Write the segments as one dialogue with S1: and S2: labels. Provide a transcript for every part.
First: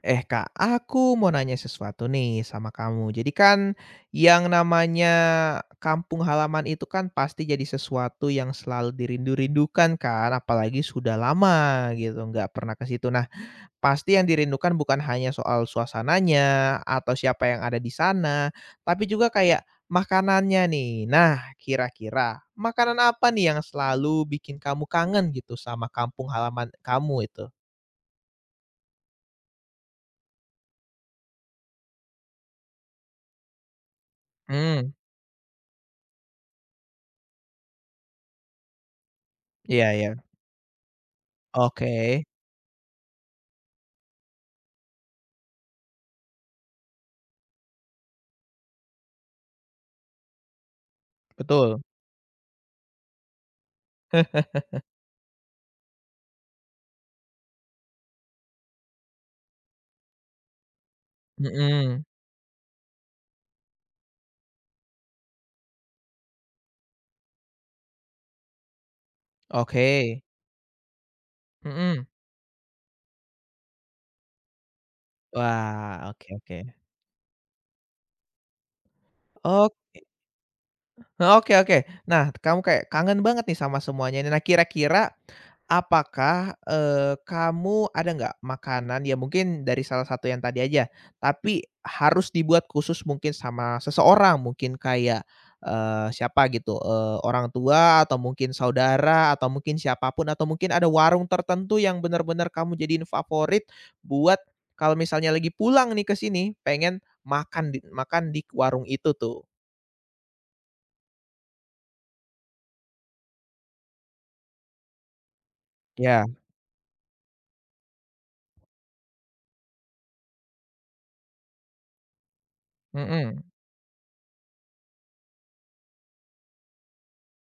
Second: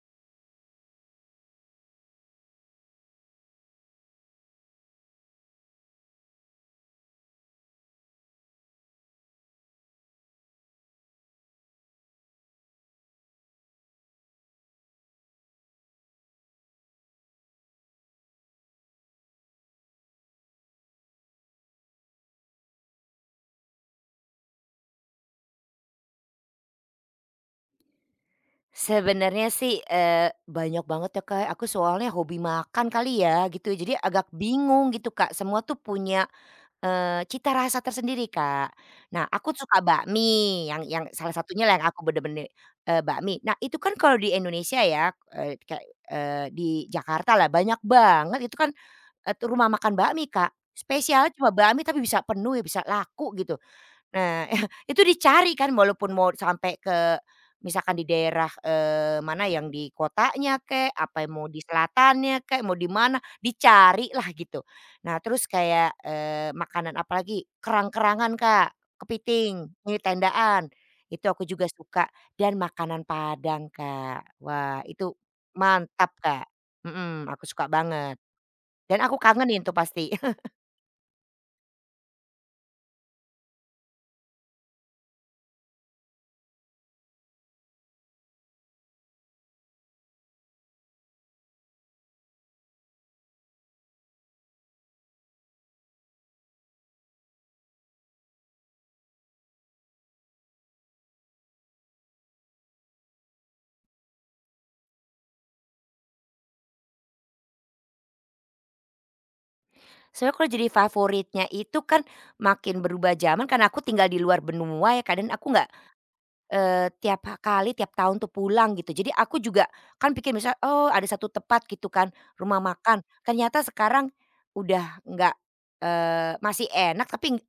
S1: Eh Kak, aku mau nanya sesuatu nih sama kamu. Jadi kan yang namanya kampung halaman itu kan pasti jadi sesuatu yang selalu dirindu-rindukan kan, apalagi sudah lama gitu nggak pernah ke situ. Nah, pasti yang dirindukan bukan hanya soal suasananya atau siapa yang ada di sana, tapi juga kayak makanannya nih. Nah, kira-kira makanan apa nih yang selalu bikin kamu kangen gitu sama kampung halaman kamu itu?
S2: Sebenarnya sih, banyak banget ya, Kak, aku soalnya hobi makan kali ya gitu, jadi agak
S1: Hmm,
S2: bingung gitu, Kak, semua tuh punya, cita rasa tersendiri, Kak. Nah, aku suka
S1: iya ya.
S2: bakmi yang salah satunya lah yang
S1: Oke.
S2: aku bener-bener, bakmi. Nah, itu kan kalau di Indonesia ya, kayak, eee, di Jakarta lah banyak banget itu kan, rumah makan bakmi, Kak. Spesial cuma
S1: Betul.
S2: bakmi tapi bisa penuh ya, bisa laku gitu. Nah, itu dicari kan walaupun mau sampai ke misalkan di daerah, mana yang di kotanya kek, apa yang mau di
S1: Mhm.
S2: selatannya kek, mau di mana, dicari lah gitu. Nah terus kayak, makanan apalagi, kerang-kerangan Kak, kepiting, ini
S1: Oke.
S2: tendaan, itu aku juga
S1: Mhm.
S2: suka dan makanan Padang Kak. Wah itu
S1: Wah,
S2: mantap
S1: oke
S2: Kak,
S1: oke.
S2: mhm, aku suka banget dan aku kangenin tuh
S1: Oke.
S2: pasti.
S1: Nah, oke oke. Nah, kamu kayak kangen banget nih sama semuanya ini. Nah, kira-kira apakah, kamu ada nggak makanan ya mungkin dari salah satu yang tadi aja, tapi harus dibuat khusus mungkin sama seseorang, mungkin kayak, siapa gitu, orang tua atau mungkin saudara atau mungkin siapapun atau mungkin ada warung tertentu yang benar-benar kamu jadiin favorit buat kalau misalnya lagi pulang nih ke sini, pengen makan di warung itu tuh?
S2: Sebenarnya kalau jadi favoritnya itu kan makin berubah zaman karena aku tinggal di luar benua ya kadang aku nggak,
S1: Ya,
S2: tiap ha kali tiap tahun tuh pulang gitu. Jadi aku juga kan pikir misal, oh ada satu tempat gitu kan rumah makan,
S1: mhm.
S2: ternyata sekarang udah nggak, masih enak tapi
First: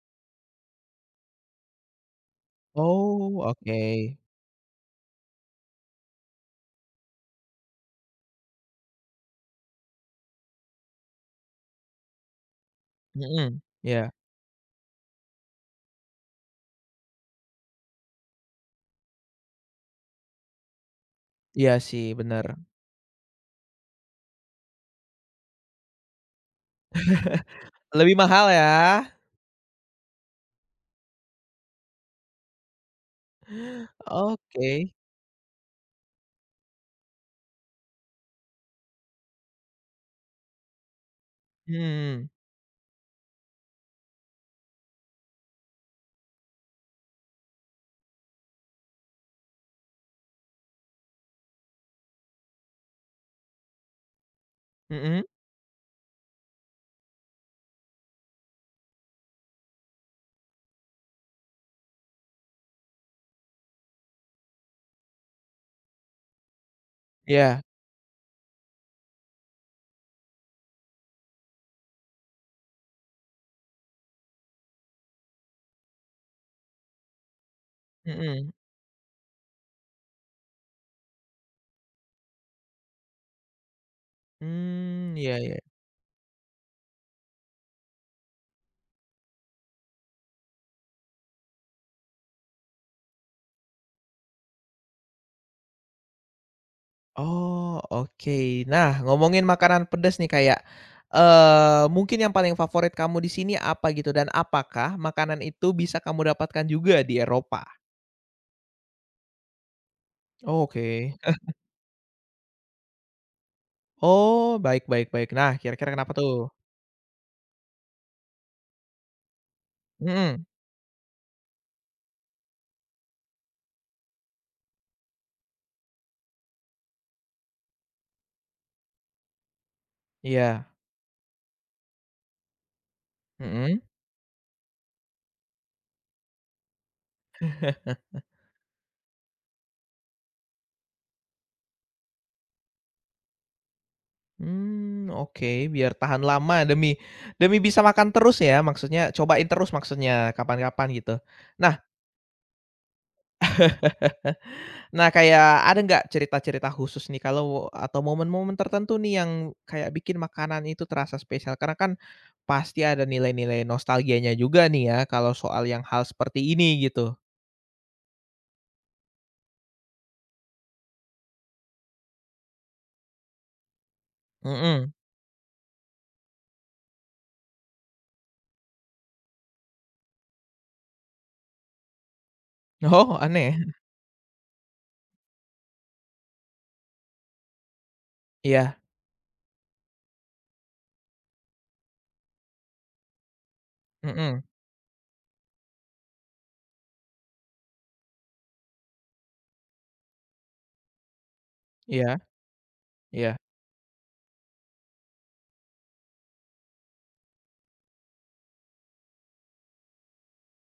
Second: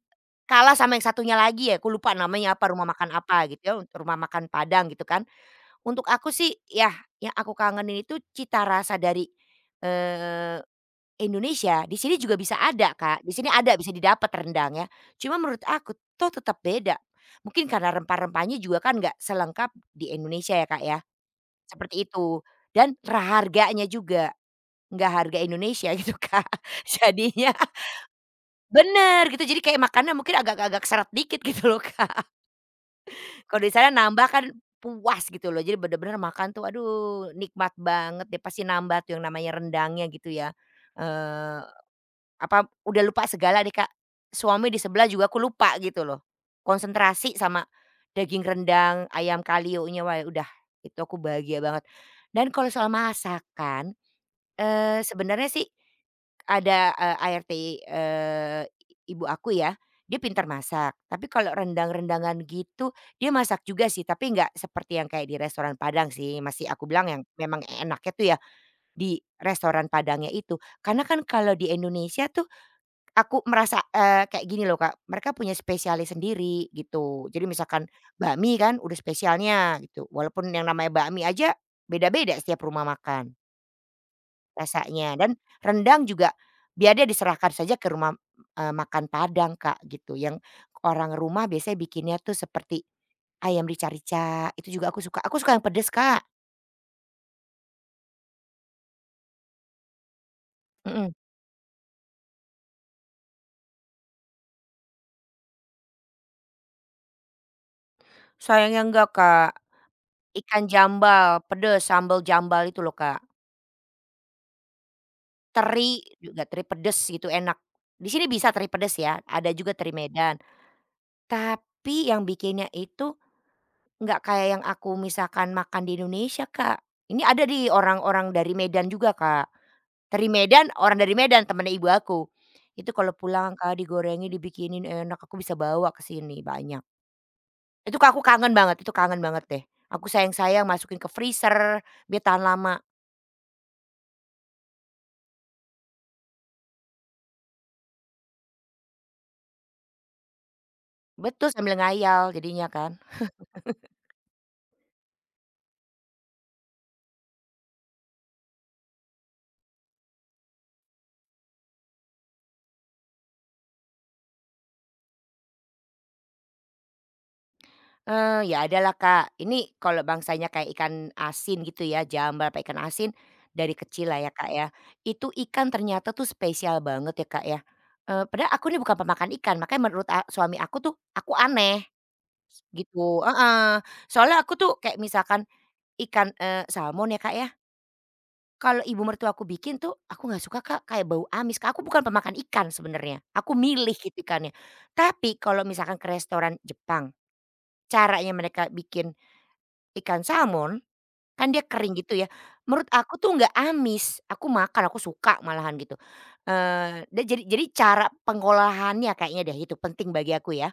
S2: kalah sama yang satunya lagi ya, aku lupa namanya apa, rumah makan
S1: Oh,
S2: apa gitu ya,
S1: oke.
S2: untuk rumah makan Padang gitu kan. Untuk aku sih ya yang aku kangenin itu cita rasa dari, eee Indonesia, di sini juga bisa ada Kak, di sini
S1: Mhm,
S2: ada bisa
S1: iya
S2: didapat rendang ya, cuma menurut aku tuh tetap beda. Mungkin karena rempah-rempahnya juga kan nggak selengkap di Indonesia ya Kak ya,
S1: iya
S2: seperti
S1: sih,
S2: itu.
S1: bener.
S2: Dan harganya juga, nggak harga Indonesia gitu Kak, jadinya
S1: Lebih mahal ya?
S2: bener gitu, jadi kayak makannya mungkin agak-agak seret dikit gitu loh Kak. Kalau di sana nambah kan
S1: Oke.
S2: puas gitu loh, jadi bener-bener makan tuh aduh nikmat banget deh, pasti nambah tuh yang namanya rendangnya gitu ya, eee
S1: Mhm,
S2: Apa udah lupa segala deh, Kak. Suami di sebelah juga aku lupa gitu loh. Konsentrasi sama daging rendang, ayam kalionya, wah udah itu aku bahagia banget. Dan kalau soal masakan,
S1: mhm,
S2: sebenarnya sih ada, ART, ibu aku ya, dia pintar masak. Tapi kalau rendang-rendangan gitu dia masak juga sih, tapi nggak seperti yang kayak di restoran Padang sih, masih aku bilang yang
S1: iya,
S2: memang enaknya tuh ya di restoran Padangnya itu. Karena kan kalau di Indonesia tuh aku merasa, kayak gini loh Kak, mereka punya spesialis sendiri gitu. Jadi misalkan
S1: mhm,
S2: bakmi kan udah spesialnya gitu, walaupun yang namanya bakmi aja beda-beda setiap rumah makan
S1: mmm,
S2: rasanya dan
S1: iya iya.
S2: rendang juga biar dia diserahkan saja ke rumah, makan Padang Kak gitu, yang orang rumah biasanya bikinnya tuh seperti ayam rica-rica itu juga aku suka yang pedes Kak,
S1: Oh, oke. Nah, ngomongin makanan pedes nih kayak,
S2: mhm.
S1: mungkin yang paling favorit kamu di sini apa gitu dan apakah makanan itu bisa kamu dapatkan juga di Eropa?
S2: Sayangnya enggak Kak. Ikan
S1: Oke.
S2: jambal pedes, sambal jambal itu loh Kak.
S1: Oh, baik baik baik. Nah, kira-kira
S2: Teri
S1: kenapa tuh?
S2: juga, teri pedes gitu enak. Di sini bisa teri pedes ya, ada juga teri Medan.
S1: Mhm,
S2: Tapi yang bikinnya itu nggak kayak yang aku misalkan makan di Indonesia, Kak. Ini ada di orang-orang dari Medan juga, Kak. Teri
S1: iya,
S2: Medan, orang dari Medan temennya ibu aku. Itu kalau pulang, Kak,
S1: mhm.
S2: digorengin, dibikinin enak, aku bisa bawa ke sini banyak. Itu Kak, aku kangen banget, itu kangen banget deh. Aku sayang-sayang masukin ke freezer biar tahan lama.
S1: Hmm, oke, biar tahan lama demi demi bisa makan terus ya maksudnya, cobain terus maksudnya kapan-kapan gitu.
S2: Betul, sambil
S1: Nah
S2: ngayal jadinya kan.
S1: nah kayak ada nggak cerita-cerita khusus nih kalau atau momen-momen tertentu nih yang kayak bikin makanan itu terasa spesial? Karena kan pasti ada nilai-nilai nostalgianya juga nih ya kalau soal yang hal seperti ini gitu.
S2: Eh ya adalah Kak. Ini kalau bangsanya kayak ikan asin gitu ya, jambal apa ikan asin dari kecil lah ya, Kak, ya.
S1: Mhm.
S2: Itu ikan ternyata tuh spesial banget ya, Kak, ya. Padahal aku ini bukan pemakan ikan, makanya menurut suami aku tuh aku aneh
S1: Oh,
S2: gitu
S1: aneh?
S2: heeh. Soalnya aku tuh kayak misalkan ikan, salmon ya, Kak, ya,
S1: Iya.
S2: kalau ibu mertua aku bikin tuh aku nggak suka, Kak, kayak bau amis, Kak. Aku bukan pemakan ikan sebenarnya, aku milih gitu
S1: Mhm.
S2: ikannya. Tapi kalau misalkan ke restoran Jepang, caranya mereka bikin ikan salmon, kan dia kering gitu
S1: Iya
S2: ya, menurut aku tuh
S1: iya.
S2: nggak amis, aku makan, aku suka malahan gitu. Eee, da jadi cara pengolahannya kayaknya deh itu penting bagi aku ya.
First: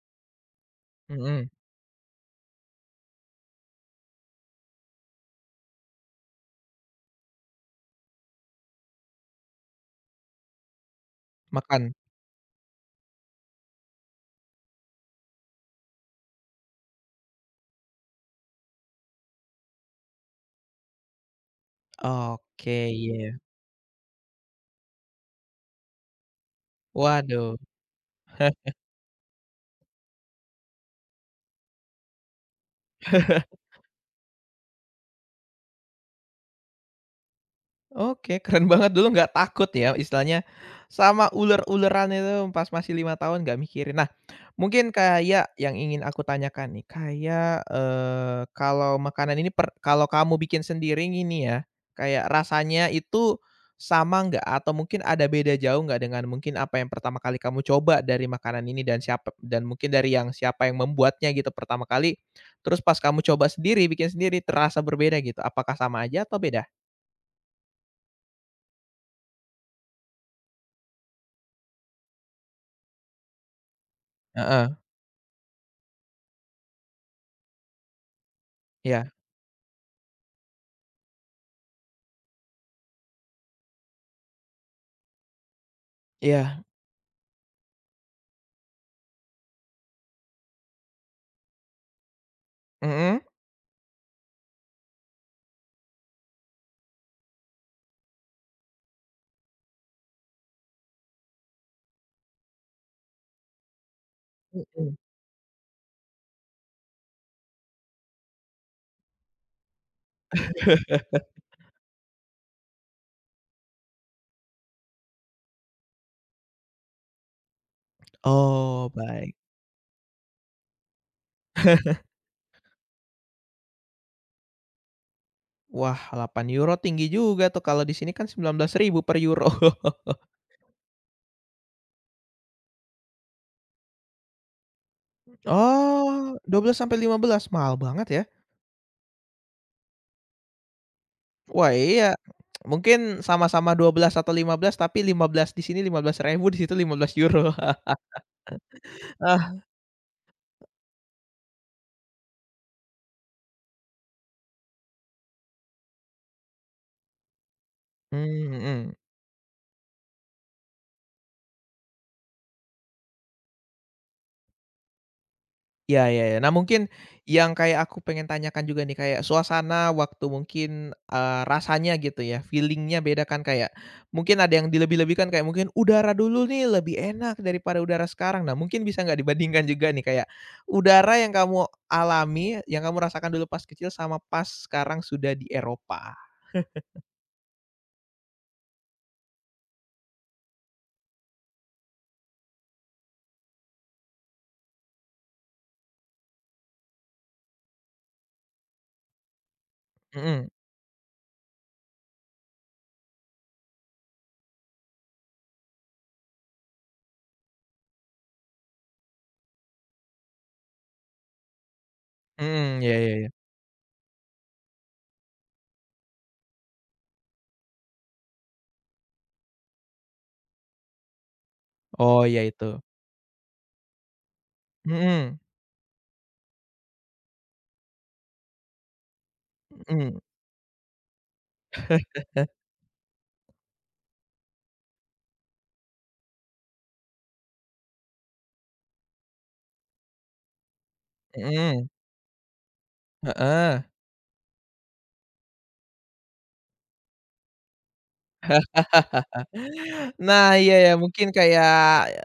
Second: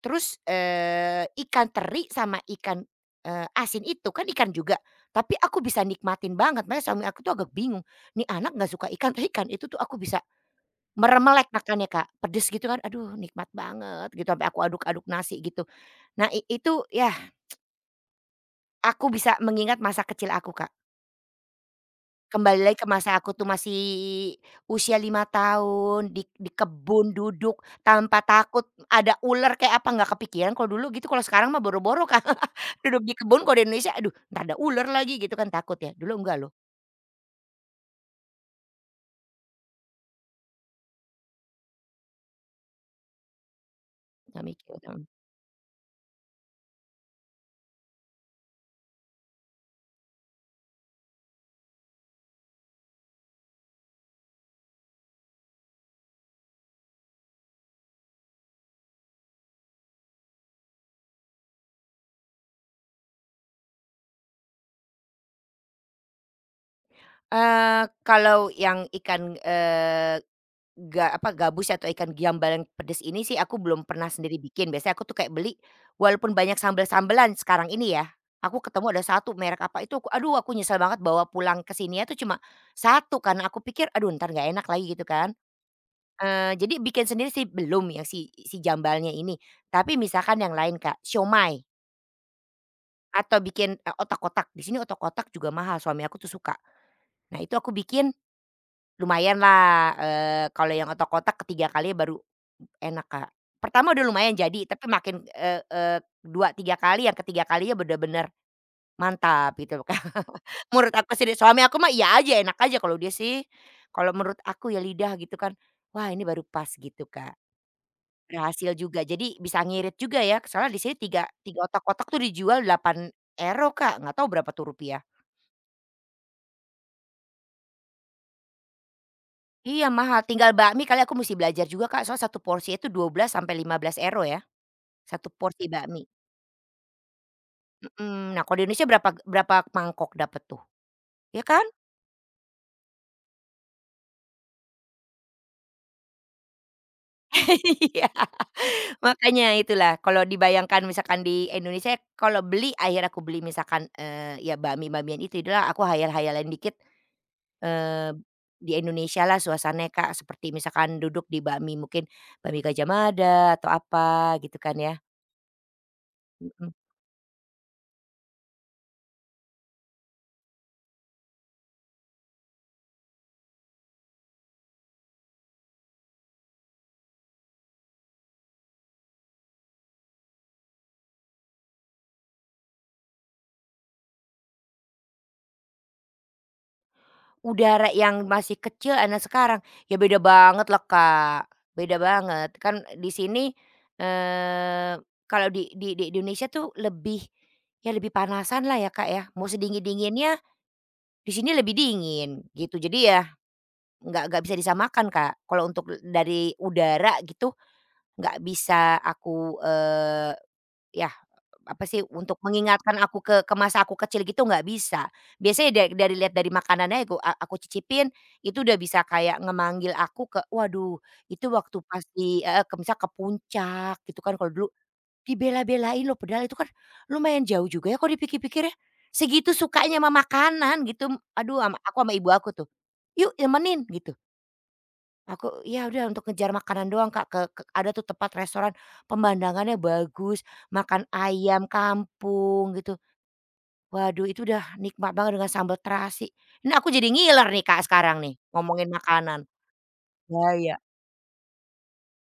S2: Terus,
S1: Mhm.
S2: ikan teri sama ikan, asin itu kan ikan juga, tapi aku bisa nikmatin banget, makanya suami aku tuh agak bingung, "Nih anak nggak suka ikan tapi ikan itu tuh aku bisa meremelek makannya,
S1: Makan?
S2: Kak, pedes gitu kan, aduh nikmat banget," gitu, sampai aku aduk-aduk nasi gitu. Nah itu ya aku bisa mengingat masa kecil aku, Kak. Kembali
S1: Oke,
S2: lagi ke masa aku
S1: iya.
S2: tuh masih usia 5 tahun, di kebun
S1: Waduh.
S2: duduk tanpa takut ada ular kayak apa, nggak kepikiran kalau dulu gitu, kalau sekarang mah boro-boro, kan. Duduk di kebun kalau di Indonesia, aduh entar ada ular lagi gitu kan takut ya, dulu enggak loh,
S1: Oke, keren banget dulu nggak takut ya istilahnya sama uler-uleran itu pas masih 5 tahun nggak mikirin. Nah,
S2: nggak mikir,
S1: mungkin
S2: mhm.
S1: kayak yang ingin aku tanyakan nih, kayak, kalau makanan ini per kalau kamu bikin sendiri ini ya, kayak rasanya itu sama nggak atau mungkin ada beda jauh nggak dengan mungkin apa yang pertama kali kamu coba dari makanan ini dan siapa dan mungkin dari yang siapa yang membuatnya gitu pertama kali, terus pas kamu coba sendiri, bikin sendiri terasa berbeda gitu, apakah sama aja atau beda?
S2: Kalau yang ikan, gabus atau ikan giambal yang pedes ini sih aku belum pernah sendiri
S1: Heeh,
S2: bikin, biasanya aku tuh kayak beli, walaupun banyak sambel-sambelan sekarang ini ya, aku ketemu ada
S1: iya.
S2: satu merek apa itu, aku aduh aku nyesel banget bawa pulang ke sininya tuh cuma satu karena aku pikir, aduh ntar nggak enak lagi gitu kan.
S1: Iya,
S2: Jadi bikin sendiri sih belum yang si si jambalnya ini, tapi misalkan yang lain Kak, siomay
S1: mhm?
S2: atau bikin, otak-otak, di sini otak-otak juga mahal suami aku tuh suka. Nah itu aku bikin lumayanlah, kalau yang otak-otak ketiga 3 kali baru enak, Kak. Pertama udah lumayan jadi, tapi
S1: Mhm.
S2: makin, eee eee, 2, 3 kali, yang ketiga kalinya bener-bener mantap gitu loh, Kak. Menurut aku sendiri, suami aku mah iya aja, enak aja, kalau dia sih kalau menurut aku ya lidah gitu kan, wah ini baru pas gitu, Kak. Berhasil
S1: Oh,
S2: juga, jadi
S1: baik.
S2: bisa ngirit juga ya, soalnya di sini 3 3 otak-otak tuh dijual €8 Kak, nggak tahu berapa tuh rupiah.
S1: Wah, 8 euro tinggi juga tuh kalau di sini kan 19.000 per euro.
S2: Iya mahal, tinggal bakmi kali aku musti belajar juga, Kak, soalnya satu porsi itu €12 sampai €15 ya. Satu porsi bakmi,
S1: Oh, 12 sampai 15, mahal banget ya.
S2: mhm. Nah, kalau di Indonesia berapa berapa mangkok dapat tuh, ya kan?
S1: Wah, iya. Mungkin sama-sama 12 atau 15, tapi 15 di sini 15.000, di situ €15.
S2: Iya, makanya itulah kalau dibayangkan misalkan di Indonesia kalau beli akhirnya aku beli misalkan, ya bakmi-bakmian itu adalah aku khayal-khayalan dikit, eee,
S1: Mmm,
S2: di
S1: mhm.
S2: Indonesia lah suasananya, Kak, seperti misalkan duduk di bakmi mungkin bakmi Gajah Mada atau apa gitu kan ya,
S1: Iya iya iya. Nah,
S2: mhm.
S1: mungkin yang kayak aku pengen tanyakan juga nih, kayak suasana waktu mungkin, rasanya gitu ya, feeling-nya beda kan kayak mungkin ada yang dilebih-lebihkan kayak mungkin udara dulu nih lebih enak daripada udara sekarang. Nah, mungkin bisa nggak dibandingkan juga nih kayak udara yang kamu alami, yang kamu rasakan dulu pas kecil sama pas sekarang sudah di Eropa?
S2: Udara yang masih kecil anak sekarang, ya beda banget lah, Kak, beda banget. Kan di sini, kalau di Indonesia tuh lebih, ya lebih panasan lah ya, Kak, ya. Mau sedingin-dinginnya
S1: Mhm,
S2: di sini lebih dingin gitu. Jadi ya nggak bisa disamakan, Kak. Kalau untuk dari udara gitu nggak bisa aku, ya apa sih, untuk
S1: mhm, iya
S2: mengingatkan
S1: iya
S2: aku
S1: iya.
S2: ke masa aku kecil gitu nggak bisa. Biasanya dari lihat dari makanannya aku cicipin, itu udah bisa kayak ngemanggil aku ke waduh itu waktu
S1: Oh, iya
S2: pasti di ke
S1: itu.
S2: misal ke puncak gitu kan kalau dulu,
S1: Mhm,
S2: dibela-belain loh padahal itu kan lumayan jauh juga ya kalau dipikir-pikir ya. Segitu sukanya sama
S1: mhm,
S2: makanan gitu, aduh aku sama ibu aku tuh, "Yuk temenin," gitu. Aku ya udah untuk ngejar makanan doang Kak, ke ada tuh tempat restoran pemandangannya bagus, makan ayam
S1: mhm,
S2: kampung gitu.
S1: heeh.
S2: Waduh itu udah nikmat banget dengan sambal terasi. Ini aku jadi ngiler nih Kak sekarang nih, ngomongin makanan.
S1: Nah, iya
S2: Bahaya.
S1: ya, mungkin kayak,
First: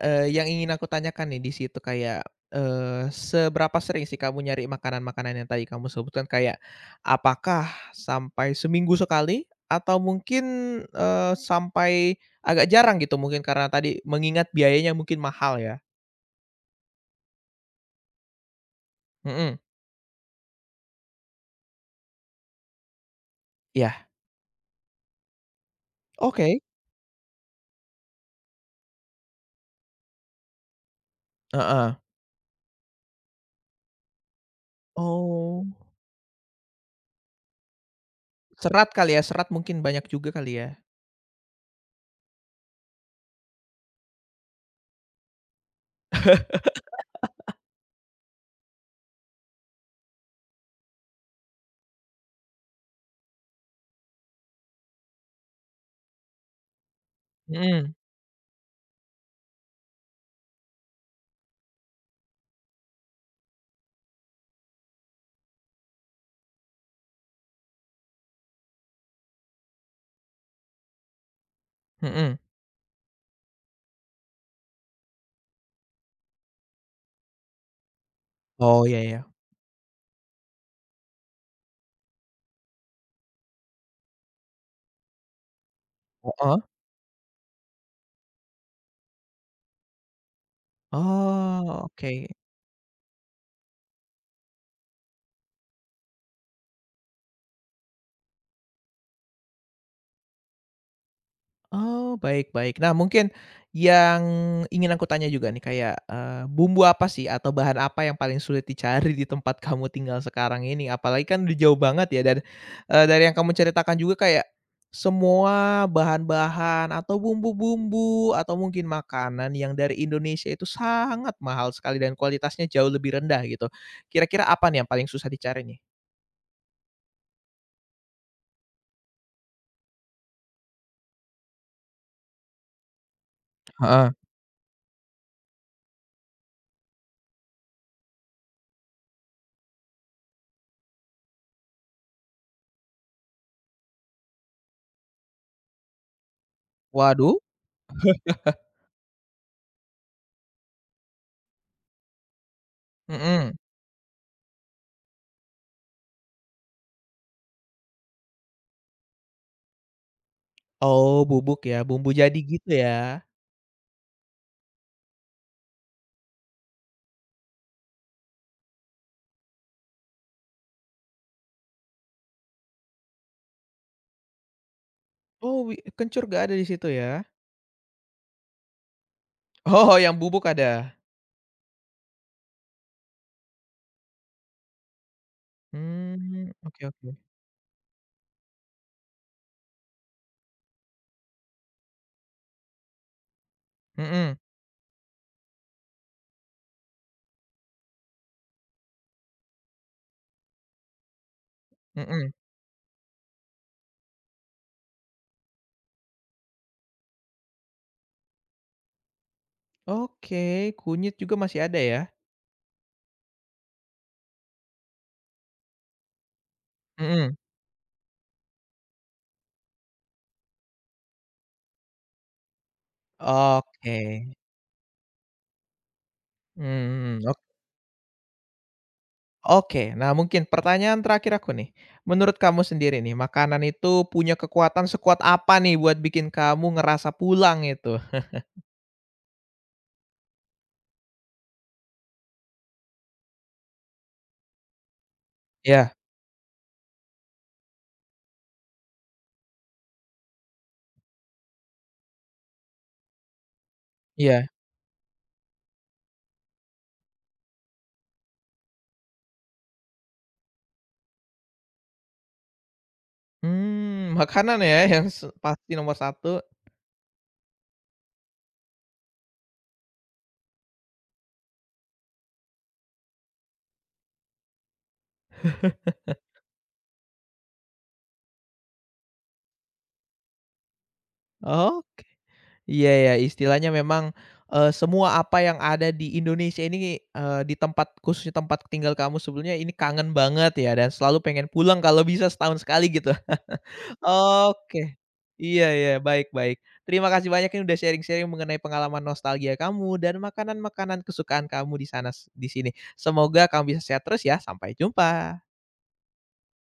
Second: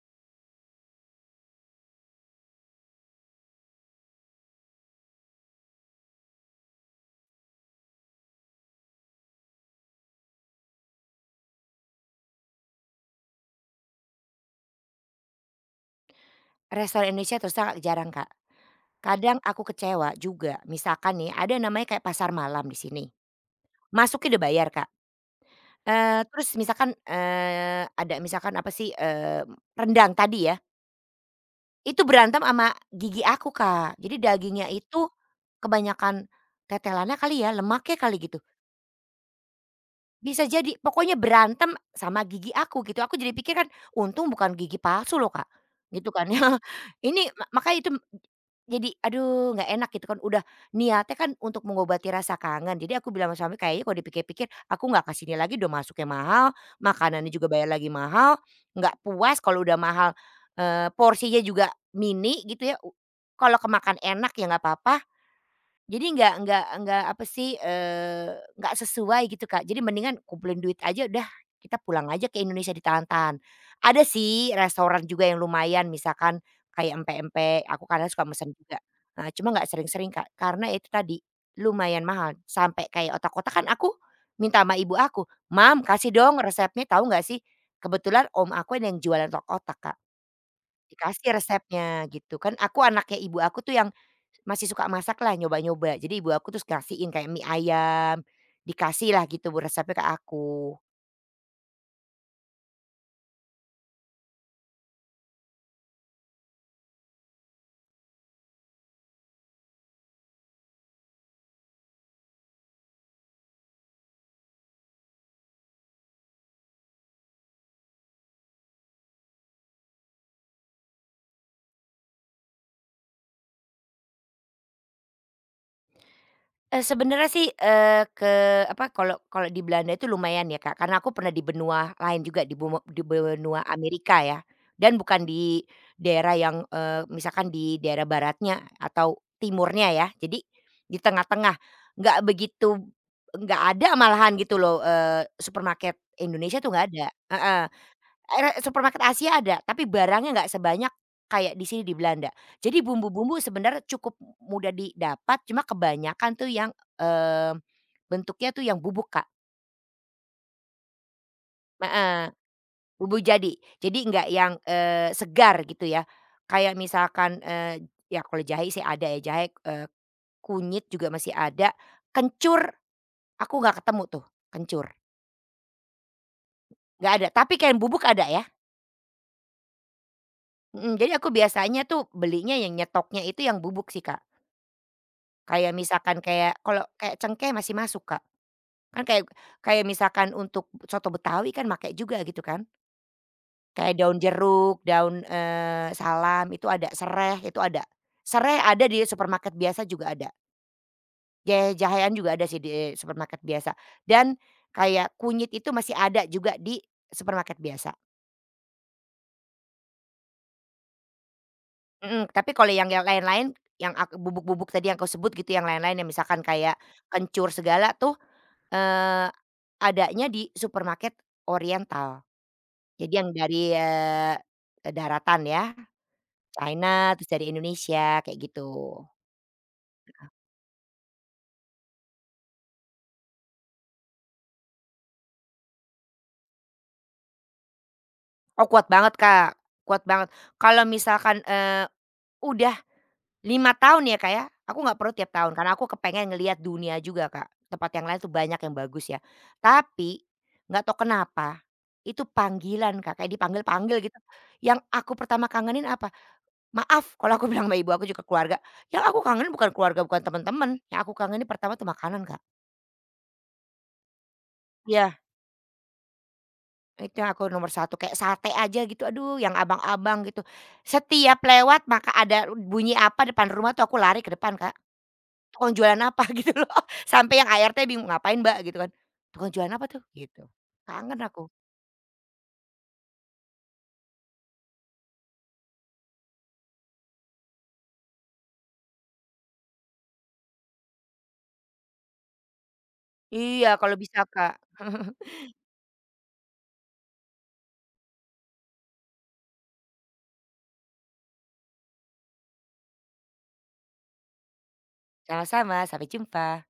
S1: yang ingin aku tanyakan nih di situ kayak, eee, seberapa sering sih kamu nyari makanan-makanan yang tadi kamu sebutkan? Kayak apakah sampai seminggu sekali? Atau mungkin, eee, sampai agak jarang gitu mungkin karena tadi mengingat biayanya mungkin mahal ya?
S2: Restoran Indonesia terus terang jarang Kak. Kadang
S1: Mhm,
S2: aku kecewa juga, misalkan nih ada namanya kayak pasar malam di sini,
S1: iya,
S2: masuknya udah bayar Kak. Terus
S1: oke,
S2: misalkan, ada misalkan apa sih, rendang tadi ya.
S1: heeh.
S2: Itu berantem sama gigi aku, Kak. Jadi dagingnya itu
S1: Oh,
S2: kebanyakan tetelannya kali ya, lemaknya kali gitu
S1: serat kali ya, serat mungkin banyak juga
S2: bisa
S1: kali ya?
S2: jadi, pokoknya berantem sama gigi aku gitu, aku jadi pikir kan, untung bukan gigi palsu loh Kak, gitu kan ya. Ini ma Makanya itu jadi aduh nggak enak gitu kan, udah niatnya kan untuk mengobati rasa kangen, jadi aku bilang sama suami, "Kayaknya kalau dipikir-pikir aku nggak ke sini lagi, udah masuknya mahal, makanannya juga bayar lagi
S1: Mhm,
S2: mahal, nggak puas kalau udah mahal, porsinya juga mini gitu ya, kalau kemakan enak ya nggak apa-apa, jadi nggak apa sih, nggak sesuai gitu, Kak. Jadi mendingan kumpulin duit aja udah, kita pulang aja
S1: mhm.
S2: ke Indonesia ditahan-tahan." Ada sih restoran juga yang lumayan misalkan kayak empek-empek, aku kadang suka mesen juga.
S1: Oh, iya iya,
S2: Nah, cuma nggak sering-sering, Kak, karena itu tadi lumayan mahal sampai kayak otak-otak kan aku minta sama ibu aku, "Mam, kasih dong
S1: heeh.
S2: resepnya." Tahu nggak sih, kebetulan om aku yang jualan otak-otak, Kak. Dikasih
S1: Oh,
S2: resepnya
S1: oke.
S2: gitu kan, aku anaknya ibu aku tuh yang masih suka masak lah, nyoba-nyoba. Jadi ibu aku terus ngasihin kayak mie ayam, dikasih lah gitu bu resepnya ke aku.
S1: Oh, baik baik. Nah, mungkin yang ingin aku tanya juga nih kayak, bumbu apa sih atau bahan apa yang paling sulit dicari di tempat kamu tinggal sekarang ini? Apalagi kan udah jauh banget ya dan, dari yang kamu ceritakan juga kayak semua bahan-bahan atau bumbu-bumbu atau mungkin makanan yang dari Indonesia itu sangat mahal sekali dan kualitasnya jauh lebih rendah gitu. Kira-kira apa nih yang paling susah dicari nih?
S2: Sebenarnya sih, kalau kalau di Belanda itu lumayan ya Kak, karena aku pernah di benua lain juga di benua
S1: Heeh.
S2: Amerika ya, dan bukan di daerah yang, misalkan di daerah baratnya atau timurnya ya. Jadi di tengah-tengah, nggak begitu nggak ada malahan gitu loh, supermarket Indonesia tuh nggak ada,
S1: Waduh,
S2: heeh. Era supermarket Asia ada, tapi barangnya nggak sebanyak kayak di sini di Belanda. Jadi bumbu-bumbu
S1: mhm.
S2: sebenarnya cukup mudah didapat, cuma kebanyakan tuh yang, bentuknya tuh yang bubuk, Kak.
S1: Oh, bubuk ya, bumbu
S2: Heeh,
S1: jadi gitu ya?
S2: bumbu jadi. Jadi nggak yang, segar gitu ya. Kayak misalkan, ya kalau jahe sih ada ya, jahe, kunyit juga masih ada, kencur aku nggak ketemu tuh, kencur,
S1: Oh, wi kencur nggak ada di situ ya?
S2: nggak ada. Tapi kayak yang bubuk ada ya,
S1: Oh, yang bubuk ada?
S2: mhm, jadi aku biasanya tuh belinya yang nyetoknya itu yang bubuk sih, Kak. Kayak misalkan
S1: Mmm,
S2: kayak kalau
S1: oke oke.
S2: kayak cengkeh masih masuk, Kak. Kan kayak kayak misalkan untuk soto Betawi kan make juga gitu kan. Kayak daun
S1: Mhm,
S2: jeruk, daun, salam itu ada. Sereh ada di supermarket biasa juga ada. Jahean
S1: mhm.
S2: juga ada sih di supermarket biasa. Dan kayak kunyit itu masih ada juga di supermarket biasa.
S1: Oke, kunyit juga masih ada ya?
S2: Mhm, tapi kalau yang lain-lain yang bubuk-bubuk tadi yang kau sebut gitu yang lain-lain yang misalkan kayak
S1: Mhm.
S2: kencur segala tuh Eee, adanya di supermarket oriental. Jadi yang dari,
S1: Oke,
S2: daratan ya, China
S1: mhm,
S2: terus
S1: ok
S2: dari Indonesia kayak gitu.
S1: oke. Nah, mungkin pertanyaan terakhir aku nih, menurut kamu sendiri nih makanan itu punya kekuatan sekuat apa nih buat bikin kamu ngerasa pulang itu?
S2: Oh kuat banget, Kak, kuat banget. Kalau misalkan, udah 5 tahun ya, Kak, ya, aku nggak perlu tiap tahun karena aku
S1: Iya
S2: kepengen ngelihat dunia juga, Kak. Tempat yang lain tuh banyak yang bagus ya. Tapi nggak tahu kenapa itu panggilan, Kak, kayak dipanggil-panggil gitu.
S1: iya.
S2: Yang aku pertama kangenin apa maaf kalau aku bilang sama ibu aku juga keluarga, yang aku kangen bukan keluarga, bukan teman-teman, yang aku kangenin pertama tuh makanan, Kak.
S1: Mmm, makanan ya yang
S2: Iya.
S1: se pasti nomor satu.
S2: Itu yang aku nomor satu kayak sate aja gitu, aduh yang abang-abang gitu. Setiap lewat maka ada bunyi apa depan rumah tuh aku lari ke depan, Kak. "Tukang jualan apa?" Gitu loh. Sampai yang ART bingung, "Ngapain Mbak?" Gitu kan. "Tukang jualan apa tuh?" Gitu. Kangen aku.
S1: Oke. Iya ya, istilahnya memang, semua apa yang ada di Indonesia ini, di tempat khususnya tempat tinggal kamu sebelumnya ini kangen banget ya dan selalu pengen pulang kalau bisa setahun sekali gitu.
S2: Iya kalau bisa, Kak.
S1: Oke. Iya ya, baik baik. Terima kasih banyak ini udah sharing-sharing mengenai pengalaman nostalgia kamu dan makanan-makanan kesukaan kamu di sana di sini. Semoga kamu bisa sehat terus ya, sampai jumpa.
S2: Sama-sama, sampai jumpa.